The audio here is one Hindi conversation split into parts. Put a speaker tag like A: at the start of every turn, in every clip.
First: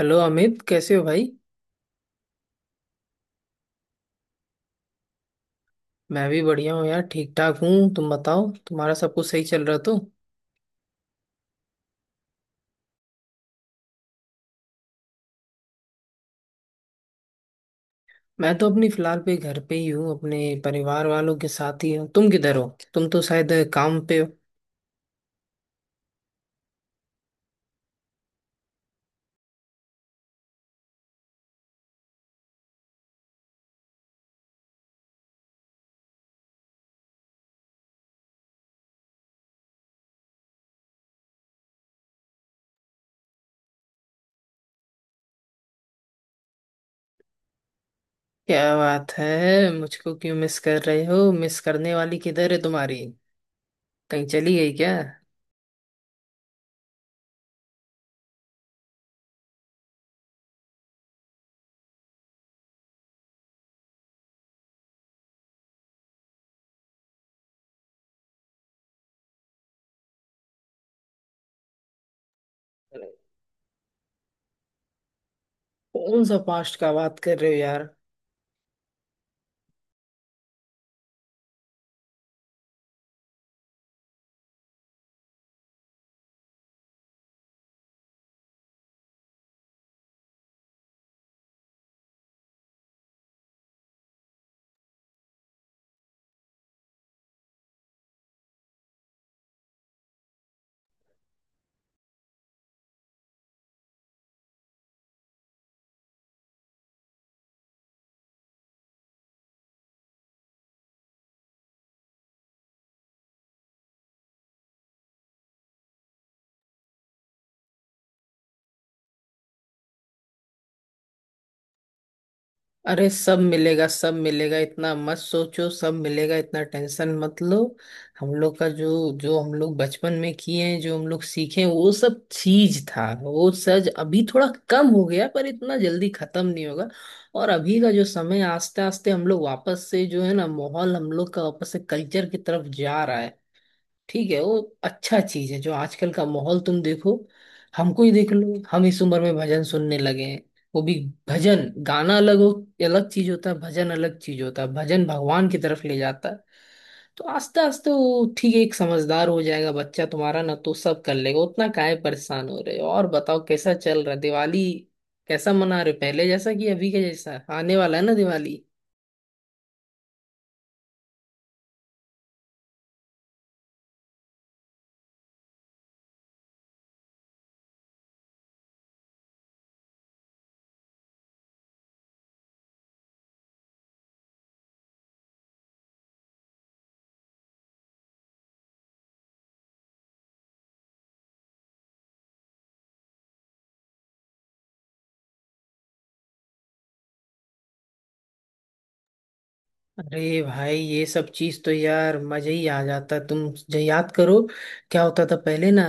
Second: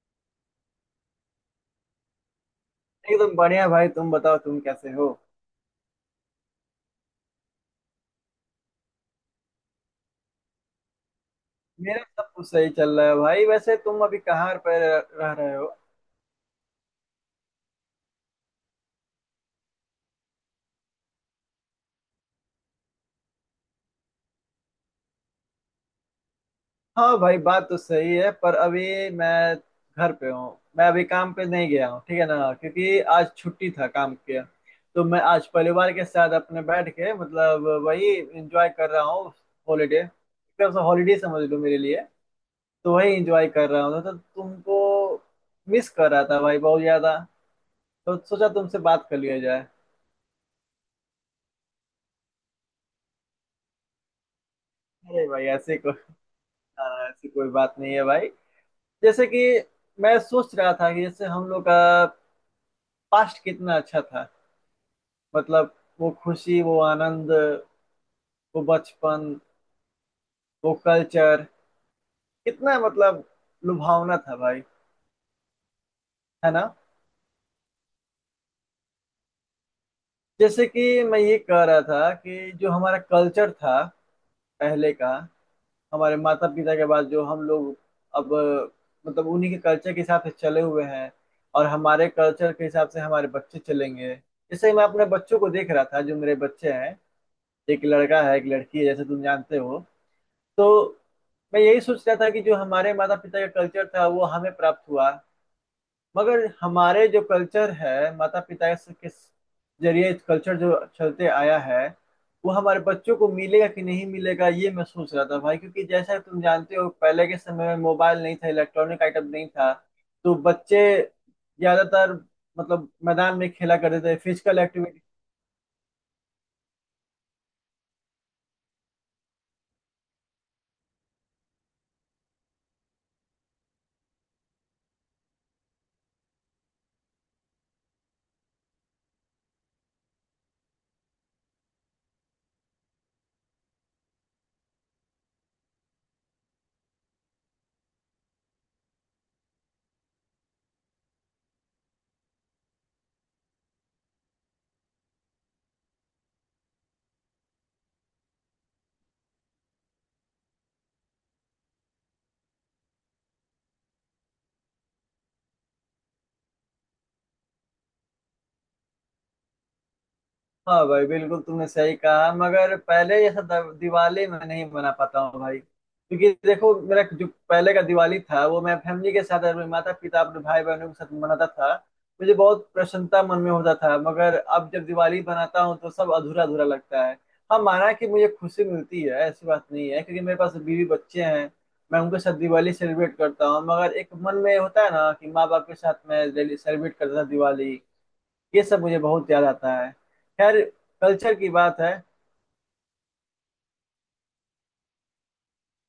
A: हेलो अमित कैसे हो भाई।
B: एकदम बढ़िया भाई तुम बताओ तुम कैसे हो।
A: मैं भी बढ़िया हूँ यार, ठीक ठाक हूँ। तुम बताओ, तुम्हारा सब कुछ सही चल रहा तो?
B: मेरा सब कुछ सही चल रहा है भाई। वैसे तुम अभी कहाँ पर रह रहे हो?
A: मैं तो अपनी फिलहाल पे घर पे ही हूँ, अपने परिवार वालों के साथ ही हूँ। तुम किधर हो? तुम तो शायद काम पे हो।
B: हाँ भाई बात तो सही है पर अभी मैं घर पे हूँ। मैं अभी काम पे नहीं गया हूँ ठीक है ना, क्योंकि आज छुट्टी था काम के। तो मैं आज परिवार के साथ अपने बैठ के मतलब वही एंजॉय कर रहा हूँ। हॉलीडे, एकदम से हॉलीडे समझ लो मेरे लिए। तो वही एंजॉय कर रहा हूँ तो तुमको मिस कर रहा था भाई बहुत ज्यादा। तो सोचा
A: क्या
B: तुमसे बात
A: बात
B: कर
A: है,
B: लिया जाए।
A: मुझको क्यों मिस कर रहे हो? मिस करने वाली किधर है तुम्हारी? कहीं चली गई क्या?
B: अरे भाई ऐसे हाँ, ऐसी कोई बात नहीं है भाई। जैसे कि मैं सोच रहा था कि जैसे हम लोग का पास्ट कितना अच्छा था। मतलब वो खुशी, वो आनंद, वो बचपन, वो कल्चर कितना मतलब लुभावना था भाई।
A: कौन सा
B: है ना?
A: पास्ट का बात कर रहे हो यार?
B: जैसे कि मैं ये कह रहा था कि जो हमारा कल्चर था पहले का, हमारे माता पिता के बाद जो हम लोग अब मतलब उन्हीं के कल्चर के हिसाब से चले हुए हैं और हमारे कल्चर के हिसाब से हमारे बच्चे चलेंगे। जैसे मैं अपने बच्चों को देख रहा था, जो मेरे बच्चे हैं, एक लड़का है एक लड़की है, जैसे तुम जानते हो। तो मैं यही सोच रहा था कि जो हमारे माता पिता का कल्चर था वो हमें प्राप्त हुआ। मगर हमारे जो कल्चर है माता पिता से- के जरिए कल्चर जो चलते आया है, वो हमारे बच्चों को मिलेगा कि नहीं मिलेगा ये मैं सोच रहा था भाई। क्योंकि जैसा तुम जानते हो पहले के समय में मोबाइल नहीं था, इलेक्ट्रॉनिक आइटम नहीं था। तो बच्चे ज्यादातर मतलब
A: अरे सब
B: मैदान में खेला
A: मिलेगा,
B: करते
A: सब
B: थे,
A: मिलेगा,
B: फिजिकल
A: इतना
B: एक्टिविटी।
A: मत सोचो, सब मिलेगा। इतना टेंशन मत लो। हम लोग का जो जो हम लोग बचपन में किए हैं, जो हम लोग सीखे हैं, वो सब चीज था, वो सज अभी थोड़ा कम हो गया, पर इतना जल्दी खत्म नहीं होगा। और अभी का जो समय, आस्ते आस्ते हम लोग वापस से, जो है ना, माहौल हम लोग का वापस से कल्चर की तरफ जा रहा है। ठीक है, वो अच्छा चीज है। जो आजकल का माहौल तुम देखो, हमको ही देख लो, हम इस उम्र में भजन सुनने लगे हैं। वो भी भजन गाना अलग हो, अलग चीज होता है, भजन अलग चीज होता है। भजन भगवान की तरफ ले जाता है। तो आस्ते आस्ते वो ठीक है, एक समझदार हो जाएगा बच्चा तुम्हारा ना, तो सब कर लेगा, उतना काहे परेशान हो रहे हो? और बताओ, कैसा चल रहा है दिवाली? कैसा मना रहे हो? पहले जैसा कि अभी के जैसा आने वाला है ना दिवाली?
B: हाँ भाई बिल्कुल, तुमने सही कहा। मगर पहले जैसा द- दिवाली मैं नहीं मना पाता हूँ भाई, क्योंकि देखो मेरा जो पहले का दिवाली था वो मैं फैमिली के साथ अपने माता पिता अपने भाई बहनों के साथ मनाता था। मुझे बहुत प्रसन्नता मन में होता था। मगर अब जब दिवाली मनाता हूँ तो सब अधूरा अधूरा लगता है। हाँ माना कि मुझे खुशी मिलती है, ऐसी बात नहीं है, क्योंकि मेरे पास बीवी बच्चे हैं। मैं उनके साथ दिवाली सेलिब्रेट करता हूँ मगर एक मन में होता है ना कि माँ बाप के साथ मैं सेलिब्रेट करता था दिवाली। ये सब मुझे बहुत याद आता है।
A: अरे
B: खैर,
A: भाई ये सब
B: कल्चर की
A: चीज तो
B: बात है।
A: यार मजा ही आ जाता तुम जो याद करो। क्या होता था पहले ना,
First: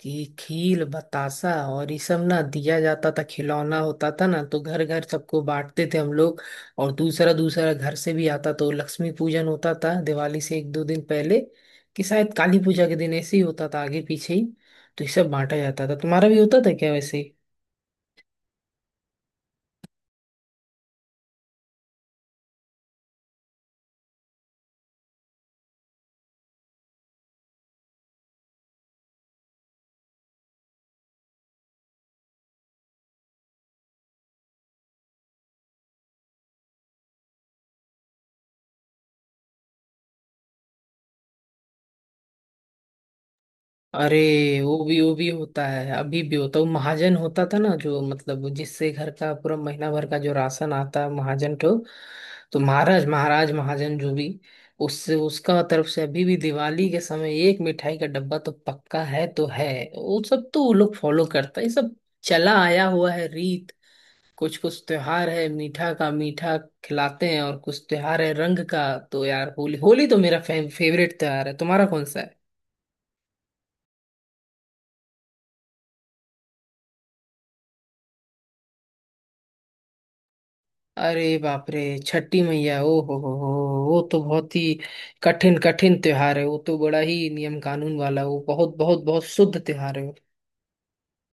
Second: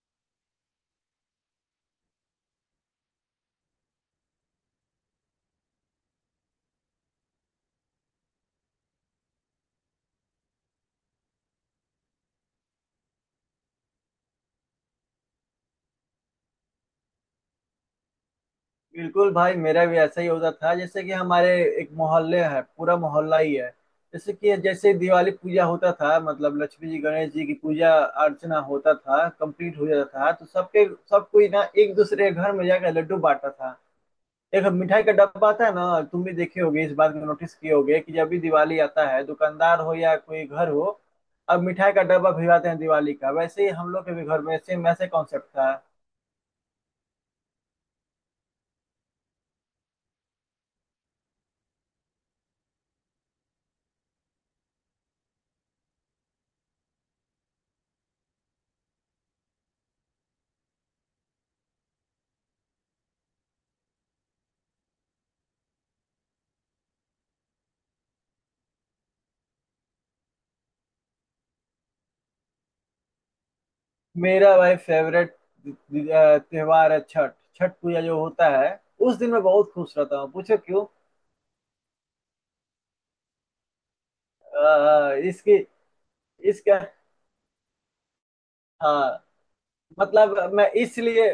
A: कि खील बतासा और ये सब ना दिया जाता था, खिलौना होता था ना, तो घर घर सबको बांटते थे हम लोग। और दूसरा दूसरा घर से भी आता, तो लक्ष्मी पूजन होता था दिवाली से एक दो दिन पहले, कि शायद काली पूजा के दिन, ऐसे ही होता था आगे पीछे ही। तो ये सब बांटा जाता था। तुम्हारा भी होता था क्या वैसे?
B: बिल्कुल भाई मेरा भी ऐसा ही होता था। जैसे कि हमारे एक मोहल्ले है, पूरा मोहल्ला ही है। जैसे कि जैसे दिवाली पूजा होता था मतलब लक्ष्मी जी गणेश जी की पूजा अर्चना होता था, कंप्लीट हो जाता था तो सबके सब कोई ना एक दूसरे के घर में जाकर लड्डू बांटता था। एक मिठाई का डब्बा आता है ना, तुम भी देखे होगे, इस बात को नोटिस किए होगे कि जब भी दिवाली आता है दुकानदार हो या कोई घर हो अब मिठाई का डब्बा भिजवाते हैं दिवाली का। वैसे ही हम लोग के
A: अरे
B: भी घर में
A: वो
B: सेम
A: भी
B: ऐसे
A: वो भी
B: कॉन्सेप्ट
A: होता
B: था।
A: है, अभी भी होता है। वो महाजन होता था ना जो, मतलब जिससे घर का पूरा महीना भर का जो राशन आता है महाजन को, तो महाराज महाराज महाजन जो भी, उससे उसका तरफ से अभी भी दिवाली के समय एक मिठाई का डब्बा तो पक्का है तो है। वो सब तो वो लोग फॉलो करता है, ये सब चला आया हुआ है रीत। कुछ कुछ त्योहार है मीठा का, मीठा खिलाते हैं, और कुछ त्योहार है रंग का। तो यार होली, होली तो मेरा फेवरेट त्योहार है। तुम्हारा कौन सा है?
B: मेरा भाई फेवरेट त्योहार है छठ। छठ पूजा जो होता है उस दिन मैं बहुत खुश रहता हूँ, पूछो क्यों।
A: अरे बाप रे, छठी मैया, ओ हो, वो तो बहुत ही
B: इसकी
A: कठिन कठिन त्योहार है। वो तो
B: इसका।
A: बड़ा ही नियम कानून वाला, वो बहुत बहुत बहुत
B: हाँ
A: शुद्ध त्योहार है।
B: मतलब मैं इसलिए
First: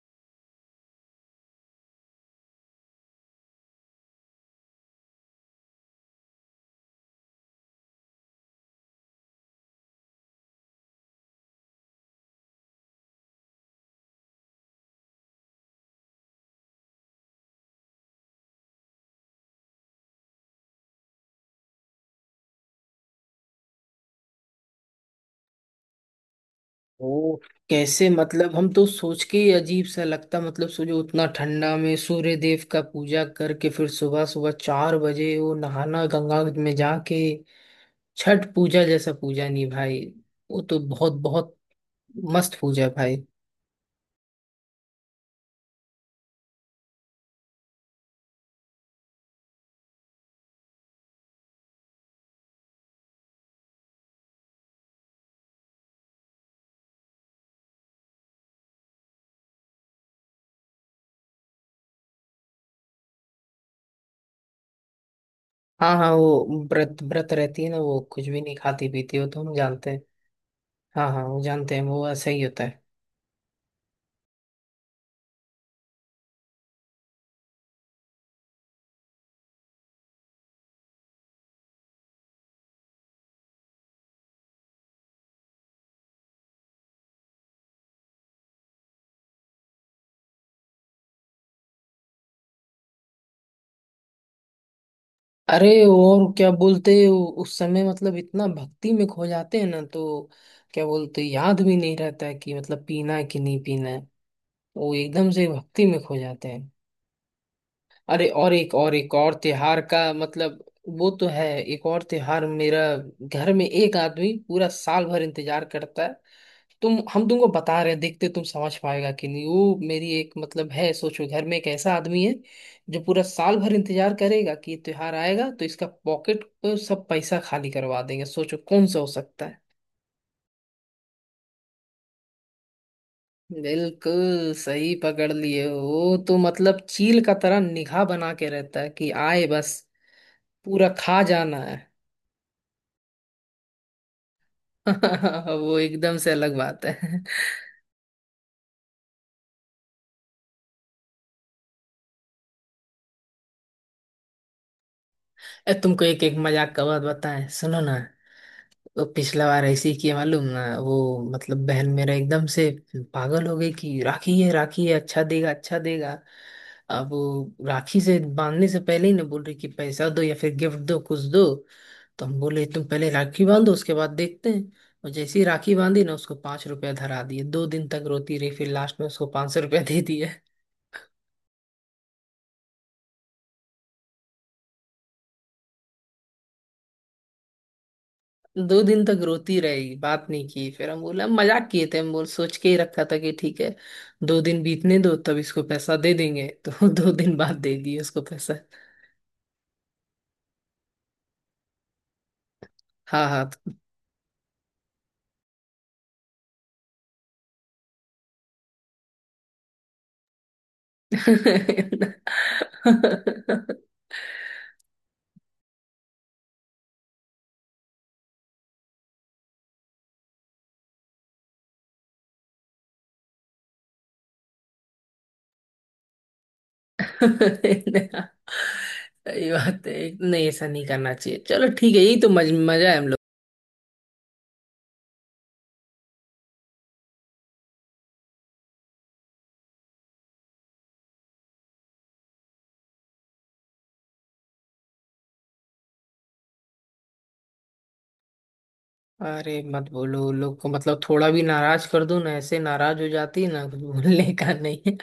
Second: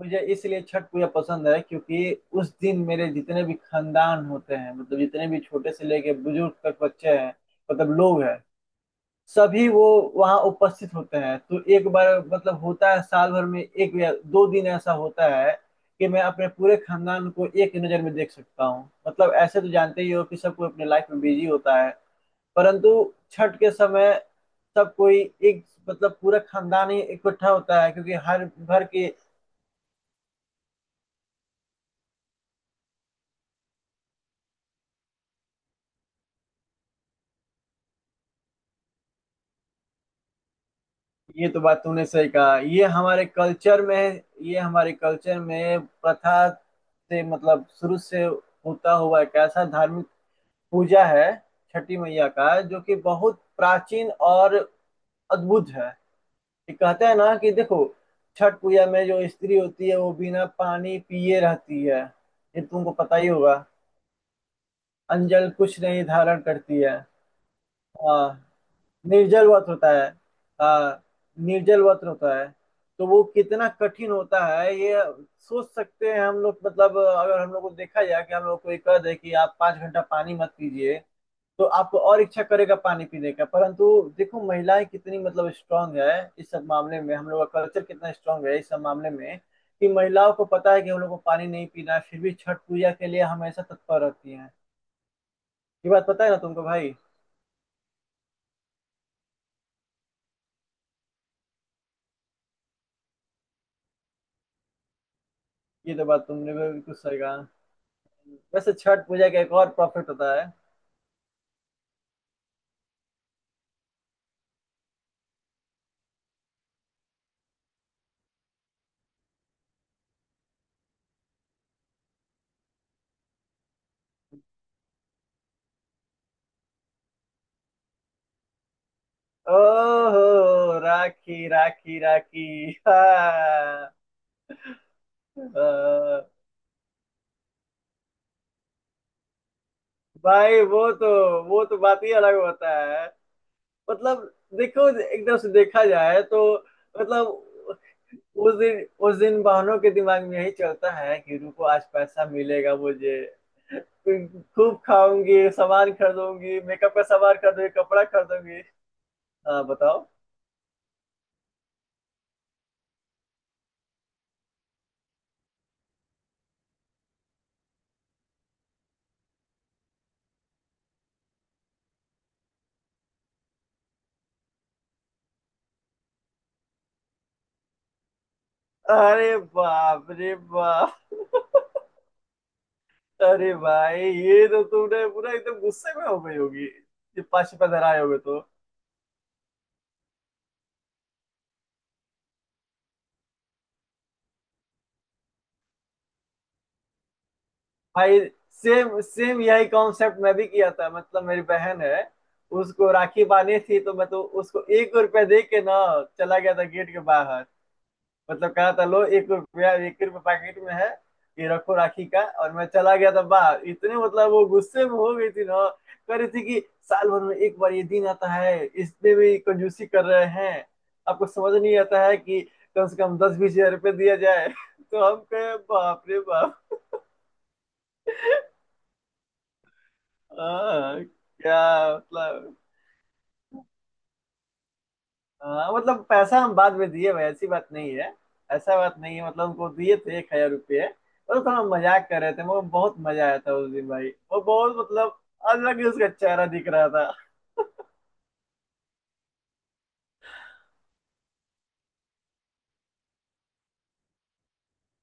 B: मुझे इसलिए छठ पूजा पसंद है क्योंकि उस दिन मेरे जितने भी खानदान होते हैं मतलब जितने भी छोटे से लेके बुजुर्ग तक बच्चे हैं मतलब लोग हैं, सभी वो वहाँ उपस्थित होते हैं। तो एक बार मतलब होता है साल भर में एक या दो दिन ऐसा होता है कि मैं अपने पूरे खानदान को एक नज़र में देख सकता हूँ। मतलब ऐसे तो जानते ही हो कि सब कोई अपने लाइफ में बिजी होता है, परंतु छठ के समय सब कोई एक मतलब पूरा खानदान ही
A: वो
B: इकट्ठा होता है
A: कैसे,
B: क्योंकि हर
A: मतलब हम तो
B: घर के।
A: सोच के ही अजीब सा लगता। मतलब सोचो, उतना ठंडा में सूर्य देव का पूजा करके फिर सुबह सुबह 4 बजे वो नहाना गंगा में जाके। छठ पूजा जैसा पूजा नहीं भाई, वो तो बहुत
B: ये
A: बहुत
B: तो बात तूने सही कहा।
A: मस्त पूजा
B: ये
A: है भाई।
B: हमारे कल्चर में ये हमारे कल्चर में प्रथा से मतलब शुरू से होता हुआ एक ऐसा धार्मिक पूजा है छठी मैया का, जो कि बहुत प्राचीन और अद्भुत है। ये कहते हैं ना कि देखो छठ पूजा में जो स्त्री होती है वो बिना पानी पिए रहती है। ये तुमको पता ही होगा। अंजल कुछ
A: हाँ,
B: नहीं
A: हाँ,
B: धारण
A: वो
B: करती है।
A: व्रत व्रत रहती है ना, वो कुछ भी
B: हाँ,
A: नहीं खाती पीती, वो तो
B: निर्जल
A: हम
B: व्रत
A: जानते
B: होता
A: हैं।
B: है। हाँ,
A: हाँ, हाँ, वो जानते हैं,
B: निर्जल व्रत
A: वो ऐसा
B: होता
A: ही
B: है।
A: होता है।
B: तो वो कितना कठिन होता है ये सोच सकते हैं हम लोग। मतलब अगर हम लोग को देखा जाए कि हम लोग को ये कह दे कि आप 5 घंटा पानी मत पीजिए तो आपको और इच्छा करेगा पानी पीने का। परंतु देखो महिलाएं कितनी मतलब स्ट्रांग है इस सब मामले में। हम लोग का कल्चर कितना स्ट्रांग है इस सब मामले में, कि महिलाओं को पता है कि हम लोग को पानी नहीं पीना है फिर भी छठ पूजा के लिए हमेशा तत्पर रहती हैं।
A: अरे
B: ये बात पता है
A: और
B: ना
A: क्या
B: तुमको
A: बोलते
B: भाई।
A: उस समय, मतलब इतना भक्ति में खो जाते हैं ना तो क्या बोलते हैं, याद भी नहीं रहता है कि मतलब पीना है कि नहीं पीना है। वो एकदम से भक्ति
B: ये
A: में
B: तो
A: खो
B: बात
A: जाते
B: तुमने भी
A: हैं।
B: बिल्कुल सही कहा।
A: अरे और
B: वैसे
A: एक और
B: छठ
A: एक
B: पूजा
A: और
B: का एक और
A: त्योहार
B: प्रॉफिट
A: का
B: होता है।
A: मतलब, वो तो है एक और त्योहार मेरा। घर में एक आदमी पूरा साल भर इंतजार करता है। तुम, हम तुमको बता रहे हैं, देखते तुम समझ पाएगा कि नहीं। वो मेरी एक मतलब है, सोचो घर में एक ऐसा आदमी है जो पूरा साल भर इंतजार करेगा कि ये त्योहार आएगा तो इसका पॉकेट को सब पैसा खाली करवा देंगे। सोचो कौन सा हो सकता है?
B: ओहो, राखी राखी राखी! हाँ।
A: बिल्कुल सही पकड़ लिए हो। वो
B: हाँ।
A: तो मतलब चील का तरह निगाह बना के रहता है कि आए बस
B: भाई
A: पूरा
B: वो तो
A: खा जाना
B: वो
A: है।
B: तो बात ही अलग होता है। मतलब देखो एक तरफ से
A: वो
B: देखा
A: एकदम
B: जाए
A: से
B: तो
A: अलग बात है।
B: मतलब उस दिन बहनों के दिमाग में यही चलता है कि रुको आज पैसा मिलेगा मुझे। फिर खूब खाऊंगी, सामान
A: तुमको एक एक
B: खरीदूंगी,
A: मजाक का
B: मेकअप
A: बात
B: का सामान
A: बताएं,
B: खरीदूंगी,
A: सुनो ना।
B: कपड़ा खरीदूंगी।
A: वो पिछला बार
B: हाँ
A: ऐसे ही
B: बताओ।
A: किया मालूम ना वो, मतलब बहन मेरा एकदम से पागल हो गई कि राखी है राखी है, अच्छा देगा अच्छा देगा। अब वो राखी से बांधने से पहले ही ना बोल रही कि पैसा दो या फिर गिफ्ट दो, कुछ दो। तो हम बोले तुम पहले राखी बांधो, उसके बाद देखते हैं। और जैसे ही राखी बांधी ना, उसको 5 रुपया धरा दिए, 2 दिन तक रोती रही, फिर लास्ट में उसको
B: अरे
A: 500 रुपया दे
B: बाप
A: दिए।
B: रे बाप! अरे भाई ये तो तुमने पूरा एकदम गुस्से में हो गई होगी, ये पश पे धराए होगे तो।
A: 2 दिन तक रोती रही, बात नहीं की, फिर हम बोला मजाक किए थे, हम बोल सोच के ही रखा था कि ठीक है 2 दिन बीतने दो तब इसको पैसा दे देंगे। तो 2 दिन बाद दे दिए
B: भाई
A: उसको पैसा।
B: सेम सेम यही कॉन्सेप्ट मैं भी किया था। मतलब मेरी बहन है, उसको राखी
A: हाँ, हाँ।
B: बांधी थी तो मैं तो उसको 1 रुपया दे के ना चला गया था गेट के बाहर। मतलब कहा था लो 1 रुपया, 1 रुपया पैकेट में है ये रखो राखी का, और मैं चला गया था बाहर। इतने मतलब वो गुस्से में हो गई थी ना। कह रही थी कि साल भर में एक बार ये दिन आता है इसमें भी कंजूसी कर रहे हैं। आपको समझ नहीं आता है कि कम से कम 10-20 हजार रुपये दिया जाए। तो हम कहे बाप रे बाप।
A: सही बात है, नहीं ऐसा नहीं
B: हाँ,
A: करना चाहिए,
B: क्या
A: चलो ठीक है, यही तो
B: मतलब?
A: मजा है हम लोग।
B: हाँ मतलब पैसा हम बाद में दिए भाई, ऐसी बात नहीं है। ऐसा बात नहीं है मतलब उनको दिए थे 1,000 रुपये और थोड़ा मजाक कर रहे थे। वो बहुत मजा आया था उस दिन भाई। वो बहुत मतलब अलग ही उसका चेहरा दिख रहा था।
A: अरे मत बोलो उन लोग को, मतलब थोड़ा भी नाराज कर दो ना, ऐसे नाराज हो जाती है ना, कुछ बोलने का नहीं है।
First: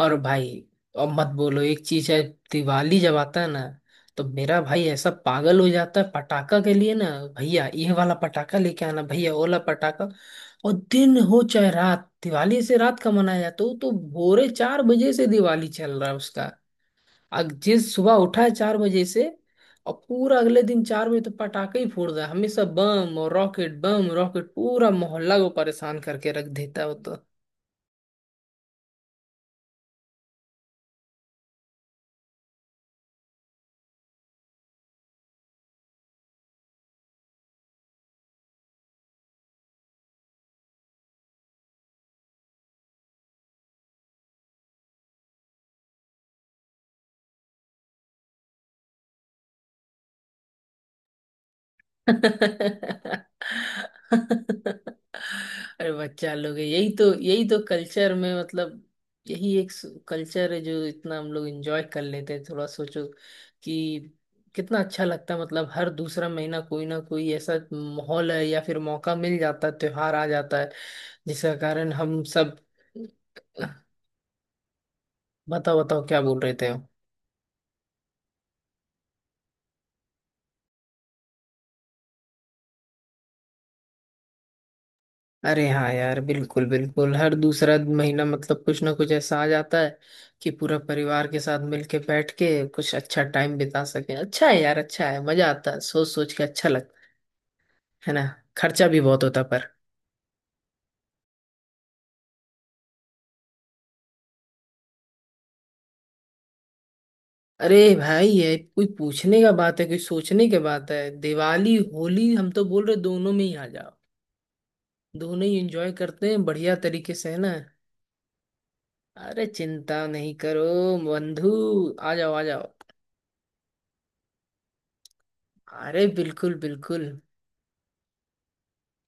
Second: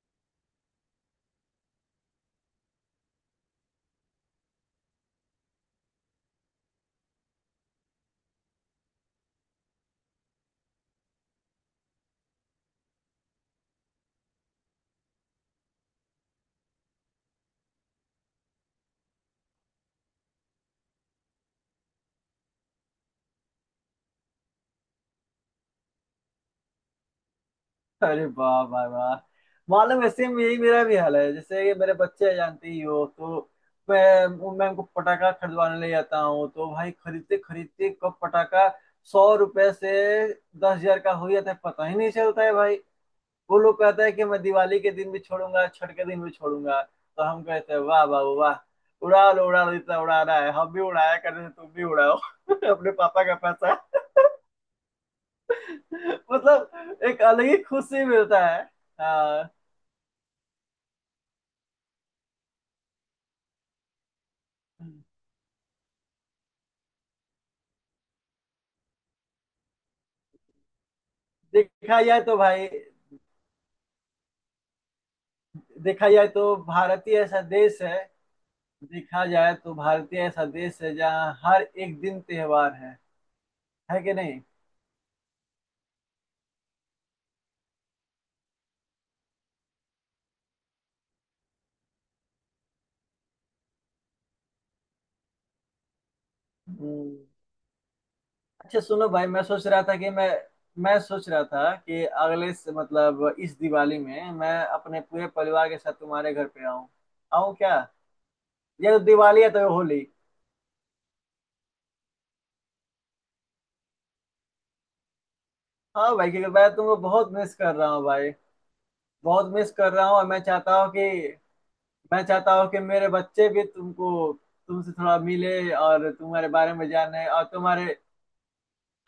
A: और भाई, और मत बोलो, एक चीज है, दिवाली जब आता है ना, तो मेरा भाई ऐसा पागल हो जाता है पटाखा के लिए ना। भैया ये वाला पटाखा लेके आना, भैया वो वाला पटाखा। और दिन हो चाहे रात, दिवाली से रात का मनाया जाता है, वो तो भोरे 4 बजे से दिवाली चल रहा है उसका। जिस सुबह उठा है 4 बजे से, और पूरा अगले दिन 4 बजे तो पटाखे ही फोड़ रहा है हमेशा, बम और रॉकेट, बम रॉकेट, पूरा मोहल्ला को परेशान करके रख देता है वो तो।
B: अरे वाह वाह वाह! मालूम है सेम यही मेरा भी हाल है। जैसे ये मेरे बच्चे जानते ही हो तो मैं मैं उनको पटाखा खरीदवाने ले जाता हूँ। तो भाई खरीदते खरीदते कब पटाखा 100 रुपए से 10,000 का हो जाता है पता ही नहीं चलता है भाई। वो लोग कहता है कि मैं दिवाली के दिन भी छोड़ूंगा छठ के दिन भी छोड़ूंगा तो हम कहते हैं वाह बाबू वाह। उड़ा लो जितना उड़ा रहा है, हम भी उड़ाया कर रहे हैं तुम भी उड़ाओ अपने पापा
A: अरे
B: का पैसा।
A: बच्चा लोग है, यही
B: मतलब
A: तो,
B: एक अलग
A: यही
B: ही
A: तो
B: खुशी
A: कल्चर में
B: मिलता है।
A: मतलब,
B: हाँ।
A: यही एक कल्चर है जो इतना हम लोग एंजॉय कर लेते हैं। थोड़ा सोचो कि कितना अच्छा लगता है। मतलब हर दूसरा महीना कोई ना कोई ऐसा माहौल है या फिर मौका मिल जाता है, त्योहार आ जाता है जिसका कारण
B: देखा जाए
A: हम
B: तो
A: सब,
B: भाई,
A: बताओ बताओ
B: देखा
A: क्या
B: जाए
A: बोल रहे
B: तो
A: थे?
B: भारतीय ऐसा देश है देखा जाए तो भारतीय ऐसा देश है जहाँ हर एक दिन त्योहार है। है कि नहीं?
A: अरे हाँ यार, बिल्कुल बिल्कुल, हर दूसरा महीना मतलब कुछ ना कुछ ऐसा आ जाता है कि पूरा परिवार के साथ मिलके बैठ के कुछ अच्छा टाइम बिता सके। अच्छा है यार, अच्छा है, मजा आता है, सोच सोच के अच्छा लगता है।
B: हम्म।
A: है ना?
B: अच्छा
A: खर्चा भी
B: सुनो
A: बहुत
B: भाई,
A: होता पर।
B: मैं सोच रहा था कि अगले से- मतलब इस दिवाली में मैं अपने पूरे परिवार के साथ तुम्हारे घर पे आऊं। आऊं क्या?
A: अरे भाई, ये कोई
B: या तो
A: पूछने
B: दिवाली है
A: का
B: तो
A: बात है, कोई
B: होली।
A: सोचने की बात है? दिवाली होली, हम तो बोल रहे दोनों में ही आ जाओ। दोनों ही एंजॉय
B: हाँ
A: करते
B: भाई
A: हैं
B: क्योंकि मैं
A: बढ़िया
B: तुमको
A: तरीके से,
B: बहुत
A: है ना?
B: मिस कर रहा हूँ भाई।
A: अरे
B: बहुत मिस कर
A: चिंता
B: रहा हूँ और
A: नहीं
B: मैं
A: करो
B: चाहता हूँ कि
A: बंधु, आ
B: मैं
A: जाओ आ
B: चाहता हूँ
A: जाओ।
B: कि मेरे बच्चे भी तुमको तुमसे थोड़ा मिले
A: अरे
B: और तुम्हारे
A: बिल्कुल
B: बारे में
A: बिल्कुल,
B: जाने और तुम्हारे।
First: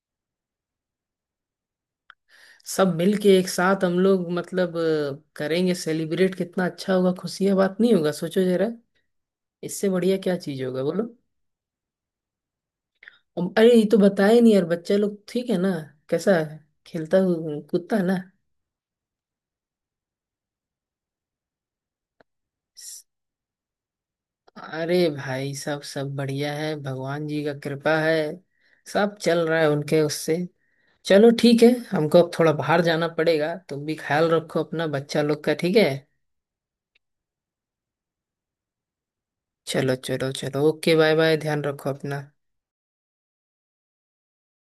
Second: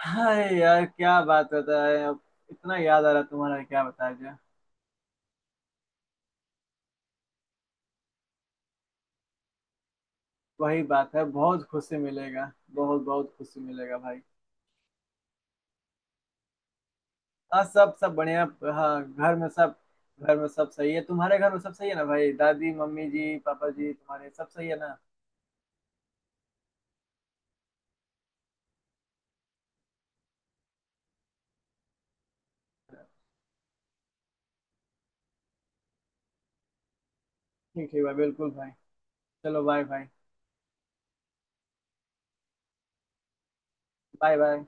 B: हाय यार क्या बात बताए अब। इतना
A: सब
B: याद आ रहा
A: मिलके एक
B: तुम्हारा क्या
A: साथ हम
B: बताया
A: लोग
B: जाए।
A: मतलब करेंगे सेलिब्रेट, कितना अच्छा होगा, खुशी है बात नहीं होगा, सोचो जरा। इससे बढ़िया क्या चीज
B: वही
A: होगा बोलो?
B: बात है, बहुत खुशी मिलेगा, बहुत बहुत खुशी
A: अरे ये तो
B: मिलेगा भाई।
A: बताया नहीं यार, बच्चा लोग ठीक है ना? कैसा है, खेलता
B: हाँ सब
A: कूदता है
B: सब
A: ना?
B: बढ़िया। हाँ, घर में सब सही है। तुम्हारे घर में सब सही है ना भाई? दादी
A: स-
B: मम्मी जी पापा जी तुम्हारे सब सही है
A: अरे
B: ना?
A: भाई, सब सब बढ़िया है, भगवान जी का कृपा है, सब चल रहा है उनके उससे। चलो ठीक है, हमको अब थोड़ा बाहर जाना पड़ेगा। तुम भी ख्याल रखो अपना बच्चा लोग का, ठीक है?
B: ठीक ठीक भाई, बिल्कुल भाई। चलो बाय
A: चलो
B: भाई।
A: चलो चलो, ओके बाय बाय, ध्यान रखो अपना।
B: Bye bye.